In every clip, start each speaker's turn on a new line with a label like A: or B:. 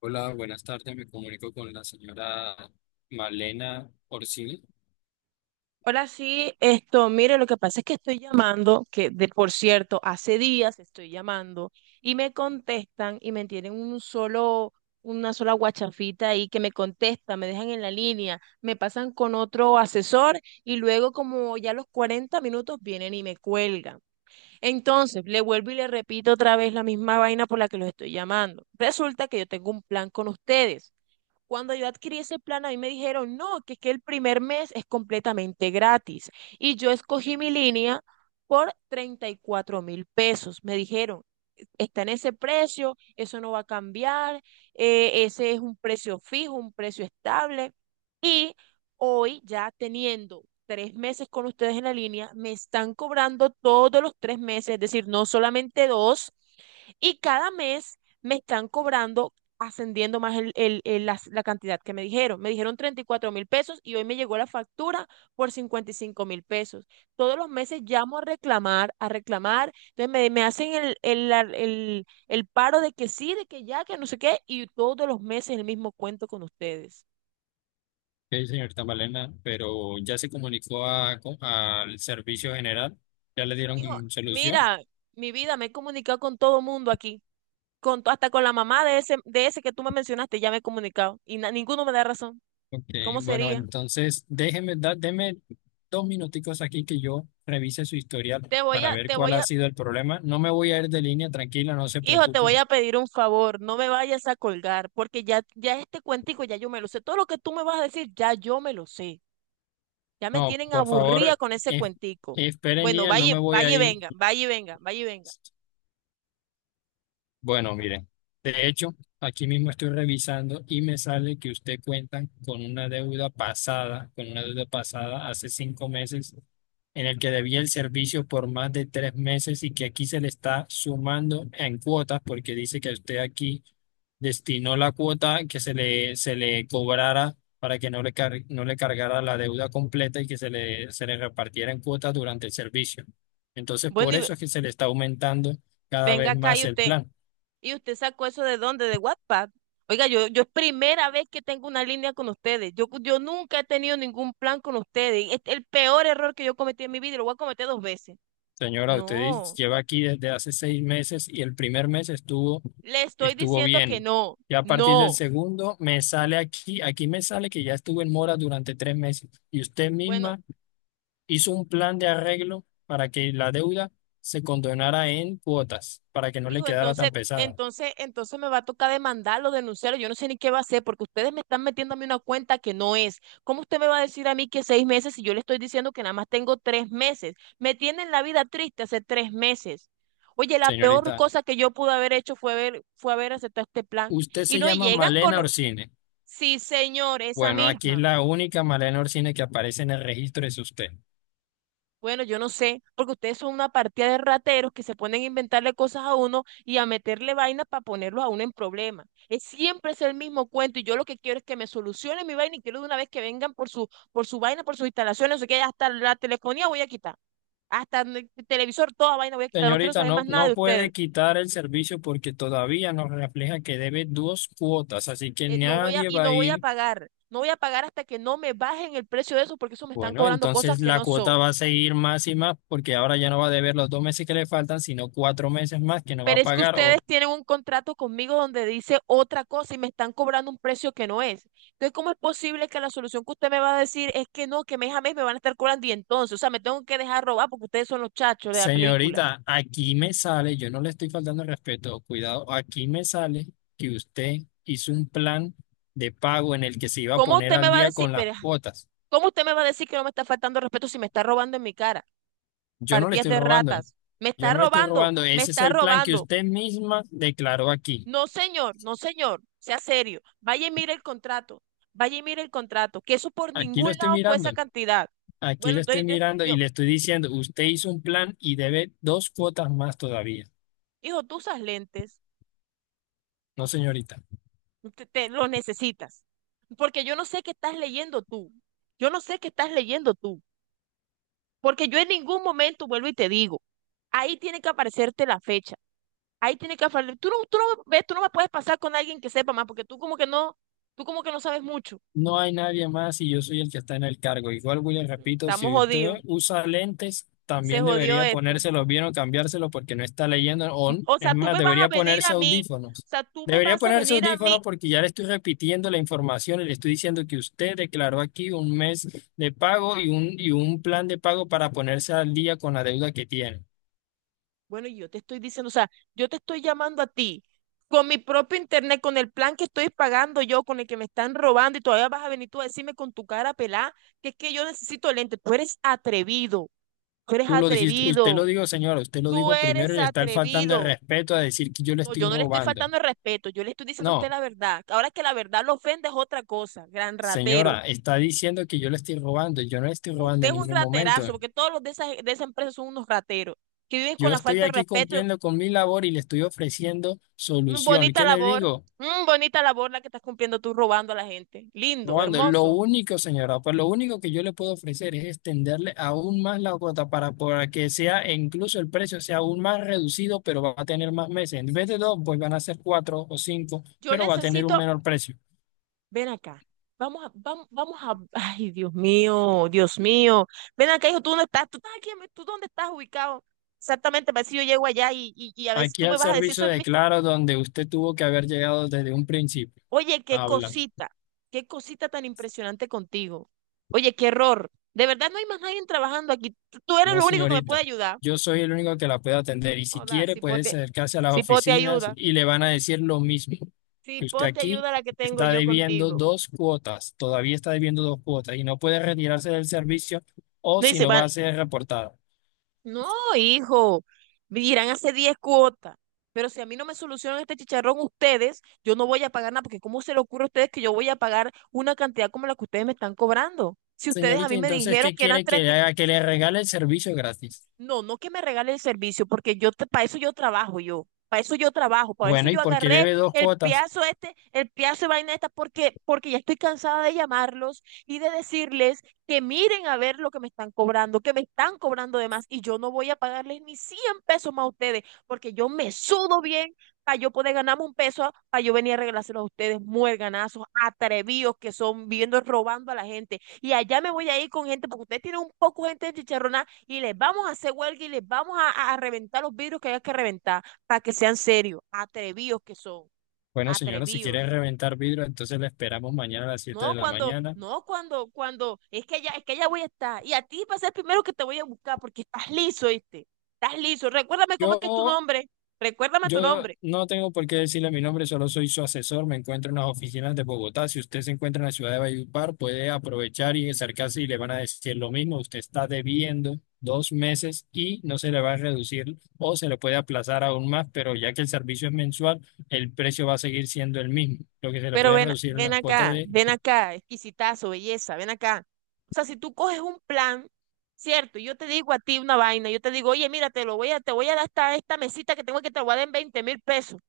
A: Hola, buenas tardes. Me comunico con la señora Malena Orsini.
B: Hola, sí, mire, lo que pasa es que estoy llamando, que de por cierto, hace días estoy llamando y me contestan y me tienen una sola guachafita ahí que me contesta, me dejan en la línea, me pasan con otro asesor y luego como ya a los 40 minutos vienen y me cuelgan. Entonces, le vuelvo y le repito otra vez la misma vaina por la que los estoy llamando. Resulta que yo tengo un plan con ustedes. Cuando yo adquirí ese plan, a mí me dijeron, no, que el primer mes es completamente gratis. Y yo escogí mi línea por 34.000 pesos. Me dijeron, está en ese precio, eso no va a cambiar, ese es un precio fijo, un precio estable. Y hoy ya teniendo 3 meses con ustedes en la línea, me están cobrando todos los 3 meses, es decir, no solamente dos, y cada mes me están cobrando ascendiendo más la cantidad que me dijeron. Me dijeron 34.000 pesos y hoy me llegó la factura por 55.000 pesos. Todos los meses llamo a reclamar, entonces me hacen el paro de que sí, de que ya, que no sé qué, y todos los meses el mismo cuento con ustedes.
A: Sí, señorita Malena, pero ya se comunicó al servicio general. Ya le
B: Hijo,
A: dieron solución.
B: mira, mi vida, me he comunicado con todo el mundo aquí, hasta con la mamá de ese, que tú me mencionaste, ya me he comunicado, y ninguno me da razón.
A: Ok,
B: ¿Cómo
A: bueno,
B: sería?
A: entonces déjeme, deme 2 minuticos aquí que yo revise su historial
B: Te voy
A: para
B: a,
A: ver
B: te
A: cuál
B: voy
A: ha
B: a,
A: sido el problema. No me voy a ir de línea, tranquila, no se
B: hijo, te voy
A: preocupen.
B: a pedir un favor, no me vayas a colgar, porque ya este cuentico ya yo me lo sé. Todo lo que tú me vas a decir, ya yo me lo sé. Ya me
A: No,
B: tienen
A: por
B: aburrida
A: favor,
B: con ese
A: es
B: cuentico.
A: espere en
B: Bueno,
A: línea, no me voy a
B: vaya y
A: ir.
B: venga, vaya y venga, vaya y venga.
A: Bueno, miren, de hecho, aquí mismo estoy revisando y me sale que usted cuenta con una deuda pasada, con una deuda pasada hace 5 meses, en el que debía el servicio por más de 3 meses y que aquí se le está sumando en cuotas porque dice que usted aquí destinó la cuota que se le cobrara para que no le cargara la deuda completa y que se le repartiera en cuotas durante el servicio. Entonces,
B: Bueno,
A: por
B: y
A: eso es que se le está aumentando cada
B: venga
A: vez
B: acá
A: más el plan.
B: y usted sacó eso de dónde, de WhatsApp. Oiga, yo es primera vez que tengo una línea con ustedes. Yo nunca he tenido ningún plan con ustedes. Es el peor error que yo cometí en mi vida y lo voy a cometer dos veces.
A: Señora, usted
B: No,
A: lleva aquí desde hace 6 meses y el primer mes estuvo,
B: le estoy
A: estuvo
B: diciendo que
A: bien.
B: no,
A: Ya a partir del
B: no.
A: segundo me sale aquí me sale que ya estuve en mora durante 3 meses y usted
B: Bueno,
A: misma hizo un plan de arreglo para que la deuda se condonara en cuotas, para que no le
B: digo,
A: quedara tan pesada.
B: entonces me va a tocar demandarlo, denunciarlo. Yo no sé ni qué va a hacer porque ustedes me están metiendo a mí una cuenta que no es. ¿Cómo usted me va a decir a mí que 6 meses si yo le estoy diciendo que nada más tengo 3 meses? Me tienen la vida triste hace 3 meses. Oye, la peor
A: Señorita,
B: cosa que yo pude haber hecho fue fue haber aceptado este plan.
A: usted
B: Y
A: se
B: no y
A: llama
B: llegan con,
A: Malena Orsine.
B: sí, señor, esa
A: Bueno, aquí es
B: misma.
A: la única Malena Orsine que aparece en el registro es usted.
B: Bueno, yo no sé, porque ustedes son una partida de rateros que se ponen a inventarle cosas a uno y a meterle vainas para ponerlo a uno en problemas. Es siempre es el mismo cuento y yo lo que quiero es que me solucionen mi vaina y quiero de una vez que vengan por su, vaina, por sus instalaciones, no sé qué, hasta la telefonía voy a quitar, hasta el televisor, toda vaina voy a quitar, no quiero
A: Señorita,
B: saber más
A: no,
B: nada
A: no
B: de ustedes.
A: puede quitar el servicio porque todavía nos refleja que debe dos cuotas, así que nadie va a
B: No voy a
A: ir.
B: pagar, no voy a pagar hasta que no me bajen el precio de eso porque eso me están
A: Bueno,
B: cobrando cosas
A: entonces
B: que
A: la
B: no
A: cuota
B: son.
A: va a seguir más y más porque ahora ya no va a deber los 2 meses que le faltan, sino 4 meses más que no va a
B: Pero es que
A: pagar.
B: ustedes
A: O
B: tienen un contrato conmigo donde dice otra cosa y me están cobrando un precio que no es. Entonces, ¿cómo es posible que la solución que usted me va a decir es que no, que mes a mes me van a estar cobrando y entonces, o sea, me tengo que dejar robar porque ustedes son los chachos de la película?
A: señorita, aquí me sale, yo no le estoy faltando el respeto, cuidado, aquí me sale que usted hizo un plan de pago en el que se iba a
B: ¿Cómo
A: poner
B: usted me
A: al
B: va a
A: día
B: decir,
A: con las
B: pero,
A: cuotas.
B: cómo usted me va a decir que no me está faltando respeto si me está robando en mi cara?
A: Yo no le
B: Partidas
A: estoy
B: de
A: robando,
B: ratas. Me
A: yo
B: está
A: no le estoy
B: robando,
A: robando,
B: me
A: ese es
B: está
A: el plan que
B: robando.
A: usted misma declaró aquí.
B: No, señor, no, señor, sea serio. Vaya y mire el contrato, vaya y mire el contrato, que eso por
A: Aquí
B: ningún
A: lo estoy
B: lado fue
A: mirando,
B: esa cantidad.
A: aquí
B: Bueno,
A: lo estoy
B: entonces
A: mirando y le estoy diciendo, usted hizo un plan y debe dos cuotas más todavía.
B: hijo, tú usas lentes,
A: No, señorita.
B: los necesitas, porque yo no sé qué estás leyendo tú, yo no sé qué estás leyendo tú, porque yo en ningún momento vuelvo y te digo, ahí tiene que aparecerte la fecha, ahí tiene que aparecer, tú no ves, tú no me puedes pasar con alguien que sepa más, porque tú como que no sabes mucho.
A: No hay nadie más y yo soy el que está en el cargo. Igual, William, repito,
B: Estamos
A: si usted
B: jodidos,
A: usa lentes,
B: se
A: también
B: jodió
A: debería
B: esto.
A: ponérselos bien o cambiárselos porque no está leyendo. O,
B: O
A: es
B: sea, tú
A: más,
B: me vas a
A: debería
B: venir
A: ponerse
B: a mí, o
A: audífonos.
B: sea, tú me
A: Debería
B: vas a
A: ponerse
B: venir a mí.
A: audífonos porque ya le estoy repitiendo la información y le estoy diciendo que usted declaró aquí un mes de pago y un plan de pago para ponerse al día con la deuda que tiene.
B: Bueno, y yo te estoy diciendo, o sea, yo te estoy llamando a ti con mi propio internet, con el plan que estoy pagando yo, con el que me están robando y todavía vas a venir tú a decirme con tu cara pelada que es que yo necesito lente. Tú eres atrevido, tú eres
A: Tú lo dijiste, usted lo
B: atrevido,
A: dijo, señora, usted lo
B: tú
A: dijo primero
B: eres
A: y le está faltando el
B: atrevido.
A: respeto a decir que yo le
B: No,
A: estoy
B: yo no le estoy
A: robando.
B: faltando el respeto, yo le estoy diciendo a usted
A: No.
B: la verdad. Ahora que la verdad lo ofende es otra cosa, gran ratero.
A: Señora, está diciendo que yo le estoy robando. Yo no le estoy robando
B: Usted es
A: en
B: un
A: ningún momento.
B: raterazo, porque todos los de esa, empresa son unos rateros, que viven con
A: Yo
B: la
A: estoy
B: falta de
A: aquí
B: respeto.
A: cumpliendo con mi labor y le estoy ofreciendo solución.
B: Bonita
A: ¿Qué le
B: labor,
A: digo?
B: bonita labor la que estás cumpliendo tú robando a la gente. Lindo,
A: Robando. Lo
B: hermoso.
A: único, señora, pues lo único que yo le puedo ofrecer es extenderle aún más la cuota para que sea, e incluso el precio sea aún más reducido, pero va a tener más meses. En vez de dos, pues van a ser cuatro o cinco,
B: Yo
A: pero va a tener
B: necesito,
A: un menor precio.
B: Ven acá. Vamos a, vamos, vamos a, ay, Dios mío, Dios mío. Ven acá, hijo, ¿tú dónde estás? ¿Tú estás aquí? ¿Tú dónde estás ubicado? Exactamente, para ver si yo llego allá y a ver si
A: Aquí
B: tú me
A: al
B: vas a decir,
A: servicio
B: eso en
A: de
B: mi.
A: Claro, donde usted tuvo que haber llegado desde un principio.
B: Oye,
A: Habla.
B: qué cosita tan impresionante contigo. Oye, qué error. De verdad no hay más nadie trabajando aquí. Tú eres
A: No,
B: lo único que me puede
A: señorita.
B: ayudar.
A: Yo soy el único que la puede atender y si
B: Hola,
A: quiere puede acercarse a las
B: si pote
A: oficinas
B: ayuda.
A: y le van a decir lo mismo,
B: Si
A: que usted
B: pote
A: aquí
B: ayuda la que tengo
A: está
B: yo
A: debiendo
B: contigo.
A: dos cuotas, todavía está debiendo dos cuotas y no puede retirarse del servicio o
B: Me
A: si
B: dice,
A: no
B: van,
A: va a ser reportada.
B: no, hijo, irán hace 10 cuotas. Pero si a mí no me solucionan este chicharrón ustedes, yo no voy a pagar nada, porque ¿cómo se le ocurre a ustedes que yo voy a pagar una cantidad como la que ustedes me están cobrando? Si ustedes a
A: Señorita,
B: mí me
A: entonces,
B: dijeron
A: ¿qué
B: que eran
A: quiere que le
B: 30.
A: haga? Que le regale el servicio gratis.
B: No, no que me regale el servicio, porque yo para eso yo trabajo yo, para eso yo trabajo, para eso
A: Bueno, ¿y
B: yo
A: por qué
B: agarré
A: debe dos
B: el
A: cuotas?
B: piazo este, el piazo de vaina esta, porque ya estoy cansada de llamarlos y de decirles que miren a ver lo que me están cobrando, que me están cobrando de más, y yo no voy a pagarles ni 100 pesos más a ustedes, porque yo me sudo bien para yo poder ganarme un peso, para yo venir a regalárselo a ustedes, muerganazos, atrevidos que son, viviendo robando a la gente. Y allá me voy a ir con gente, porque ustedes tienen un poco de gente de chicharrona y les vamos a hacer huelga y les vamos a reventar los vidrios que hay que reventar para que sean serios, atrevidos que son,
A: Bueno, señora, si quiere
B: atrevidos.
A: reventar vidrio, entonces la esperamos mañana a las 7 de
B: No
A: la
B: cuando,
A: mañana.
B: no cuando, cuando, es que ya voy a estar. Y a ti va a ser el primero que te voy a buscar porque estás liso, ¿viste? Estás liso. Recuérdame cómo es que es tu
A: Yo
B: nombre. Recuérdame tu
A: Yo
B: nombre.
A: no tengo por qué decirle mi nombre, solo soy su asesor. Me encuentro en las oficinas de Bogotá. Si usted se encuentra en la ciudad de Valledupar, puede aprovechar y acercarse y le van a decir lo mismo. Usted está debiendo 2 meses y no se le va a reducir o se le puede aplazar aún más, pero ya que el servicio es mensual, el precio va a seguir siendo el mismo. Lo que se le
B: Pero
A: puede reducir en las cuotas.
B: ven acá, exquisitazo, belleza, ven acá. O sea, si tú coges un plan, cierto, y yo te digo a ti una vaina, yo te digo, oye, mira, te voy a dar esta mesita que tengo que te lo voy a dar en 20.000 pesos.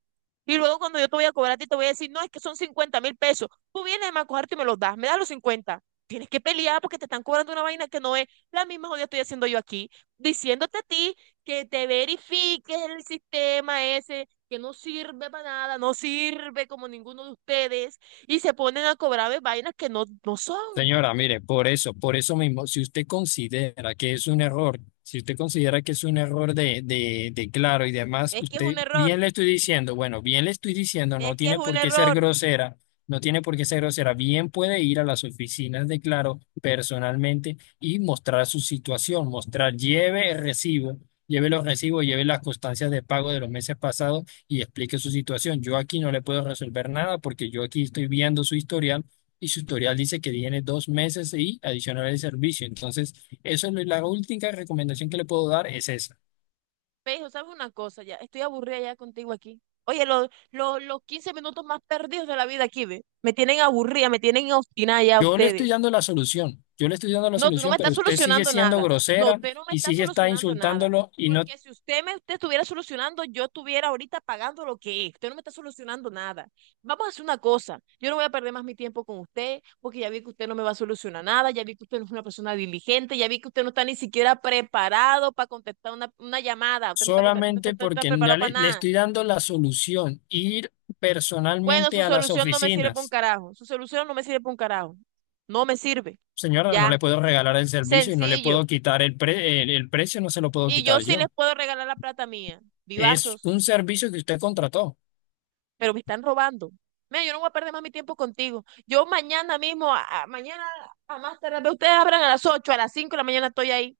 B: Y luego cuando yo te voy a cobrar a ti, te voy a decir, no, es que son 50.000 pesos. Tú vienes a cogerte y me los das, me das los 50. Tienes que pelear porque te están cobrando una vaina que no es la misma jodida estoy haciendo yo aquí, diciéndote a ti que te verifiques el sistema ese, que no sirve para nada, no sirve como ninguno de ustedes, y se ponen a cobrarme vainas que no, no son.
A: Señora, mire, por eso mismo, si usted considera que es un error, si usted considera que es un error de Claro y demás,
B: Es que es un
A: usted bien
B: error,
A: le estoy diciendo, bueno, bien le estoy diciendo, no
B: es que es
A: tiene
B: un
A: por qué ser
B: error.
A: grosera, no tiene por qué ser grosera, bien puede ir a las oficinas de Claro personalmente y mostrar su situación, lleve el recibo, lleve los recibos, lleve las constancias de pago de los meses pasados y explique su situación. Yo aquí no le puedo resolver nada porque yo aquí estoy viendo su historial y su tutorial dice que tiene dos meses y adicional el servicio. Entonces, eso es la última recomendación que le puedo dar es esa.
B: Me dijo, ¿sabes una cosa ya? Estoy aburrida ya contigo aquí. Oye, los 15 minutos más perdidos de la vida aquí, ¿ve? Me tienen aburrida, me tienen obstinada ya
A: Yo le estoy
B: ustedes.
A: dando la solución, yo le estoy dando la
B: No, tú no me
A: solución, pero
B: estás
A: usted sigue
B: solucionando
A: siendo
B: nada. No,
A: grosera
B: usted no me
A: y
B: está
A: sigue está
B: solucionando nada.
A: insultándolo y no
B: Porque si usted estuviera solucionando, yo estuviera ahorita pagando lo que es. Usted no me está solucionando nada. Vamos a hacer una cosa. Yo no voy a perder más mi tiempo con usted, porque ya vi que usted no me va a solucionar nada, ya vi que usted no es una persona diligente, ya vi que usted no está ni siquiera preparado para contestar una llamada. Usted
A: solamente
B: no está
A: porque
B: preparado
A: ya
B: para
A: le
B: nada.
A: estoy dando la solución, ir
B: Bueno,
A: personalmente
B: su
A: a las
B: solución no me sirve para un
A: oficinas.
B: carajo. Su solución no me sirve para un carajo. No me sirve.
A: Señora, no
B: Ya.
A: le puedo regalar el servicio y no le
B: Sencillo.
A: puedo quitar el precio, no se lo puedo
B: Y yo
A: quitar
B: sí les
A: yo.
B: puedo regalar la plata mía,
A: Es
B: vivazos,
A: un servicio que usted contrató.
B: pero me están robando. Mira, yo no voy a perder más mi tiempo contigo. Yo mañana mismo, mañana a más tarde, ustedes abran a las 8 a las 5 de la mañana estoy ahí,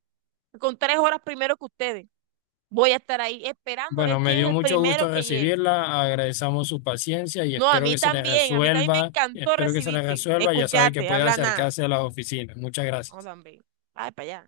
B: con 3 horas primero que ustedes. Voy a estar ahí esperando a
A: Bueno,
B: ver
A: me
B: quién es
A: dio
B: el
A: mucho
B: primero
A: gusto
B: que llega.
A: recibirla, agradecemos su paciencia y
B: No,
A: espero que se le
B: a mí también me
A: resuelva,
B: encantó
A: espero que se le
B: recibirte,
A: resuelva, ya sabe que
B: escucharte,
A: puede
B: hablar nada.
A: acercarse a las oficinas. Muchas
B: No,
A: gracias.
B: también. Ay, para allá.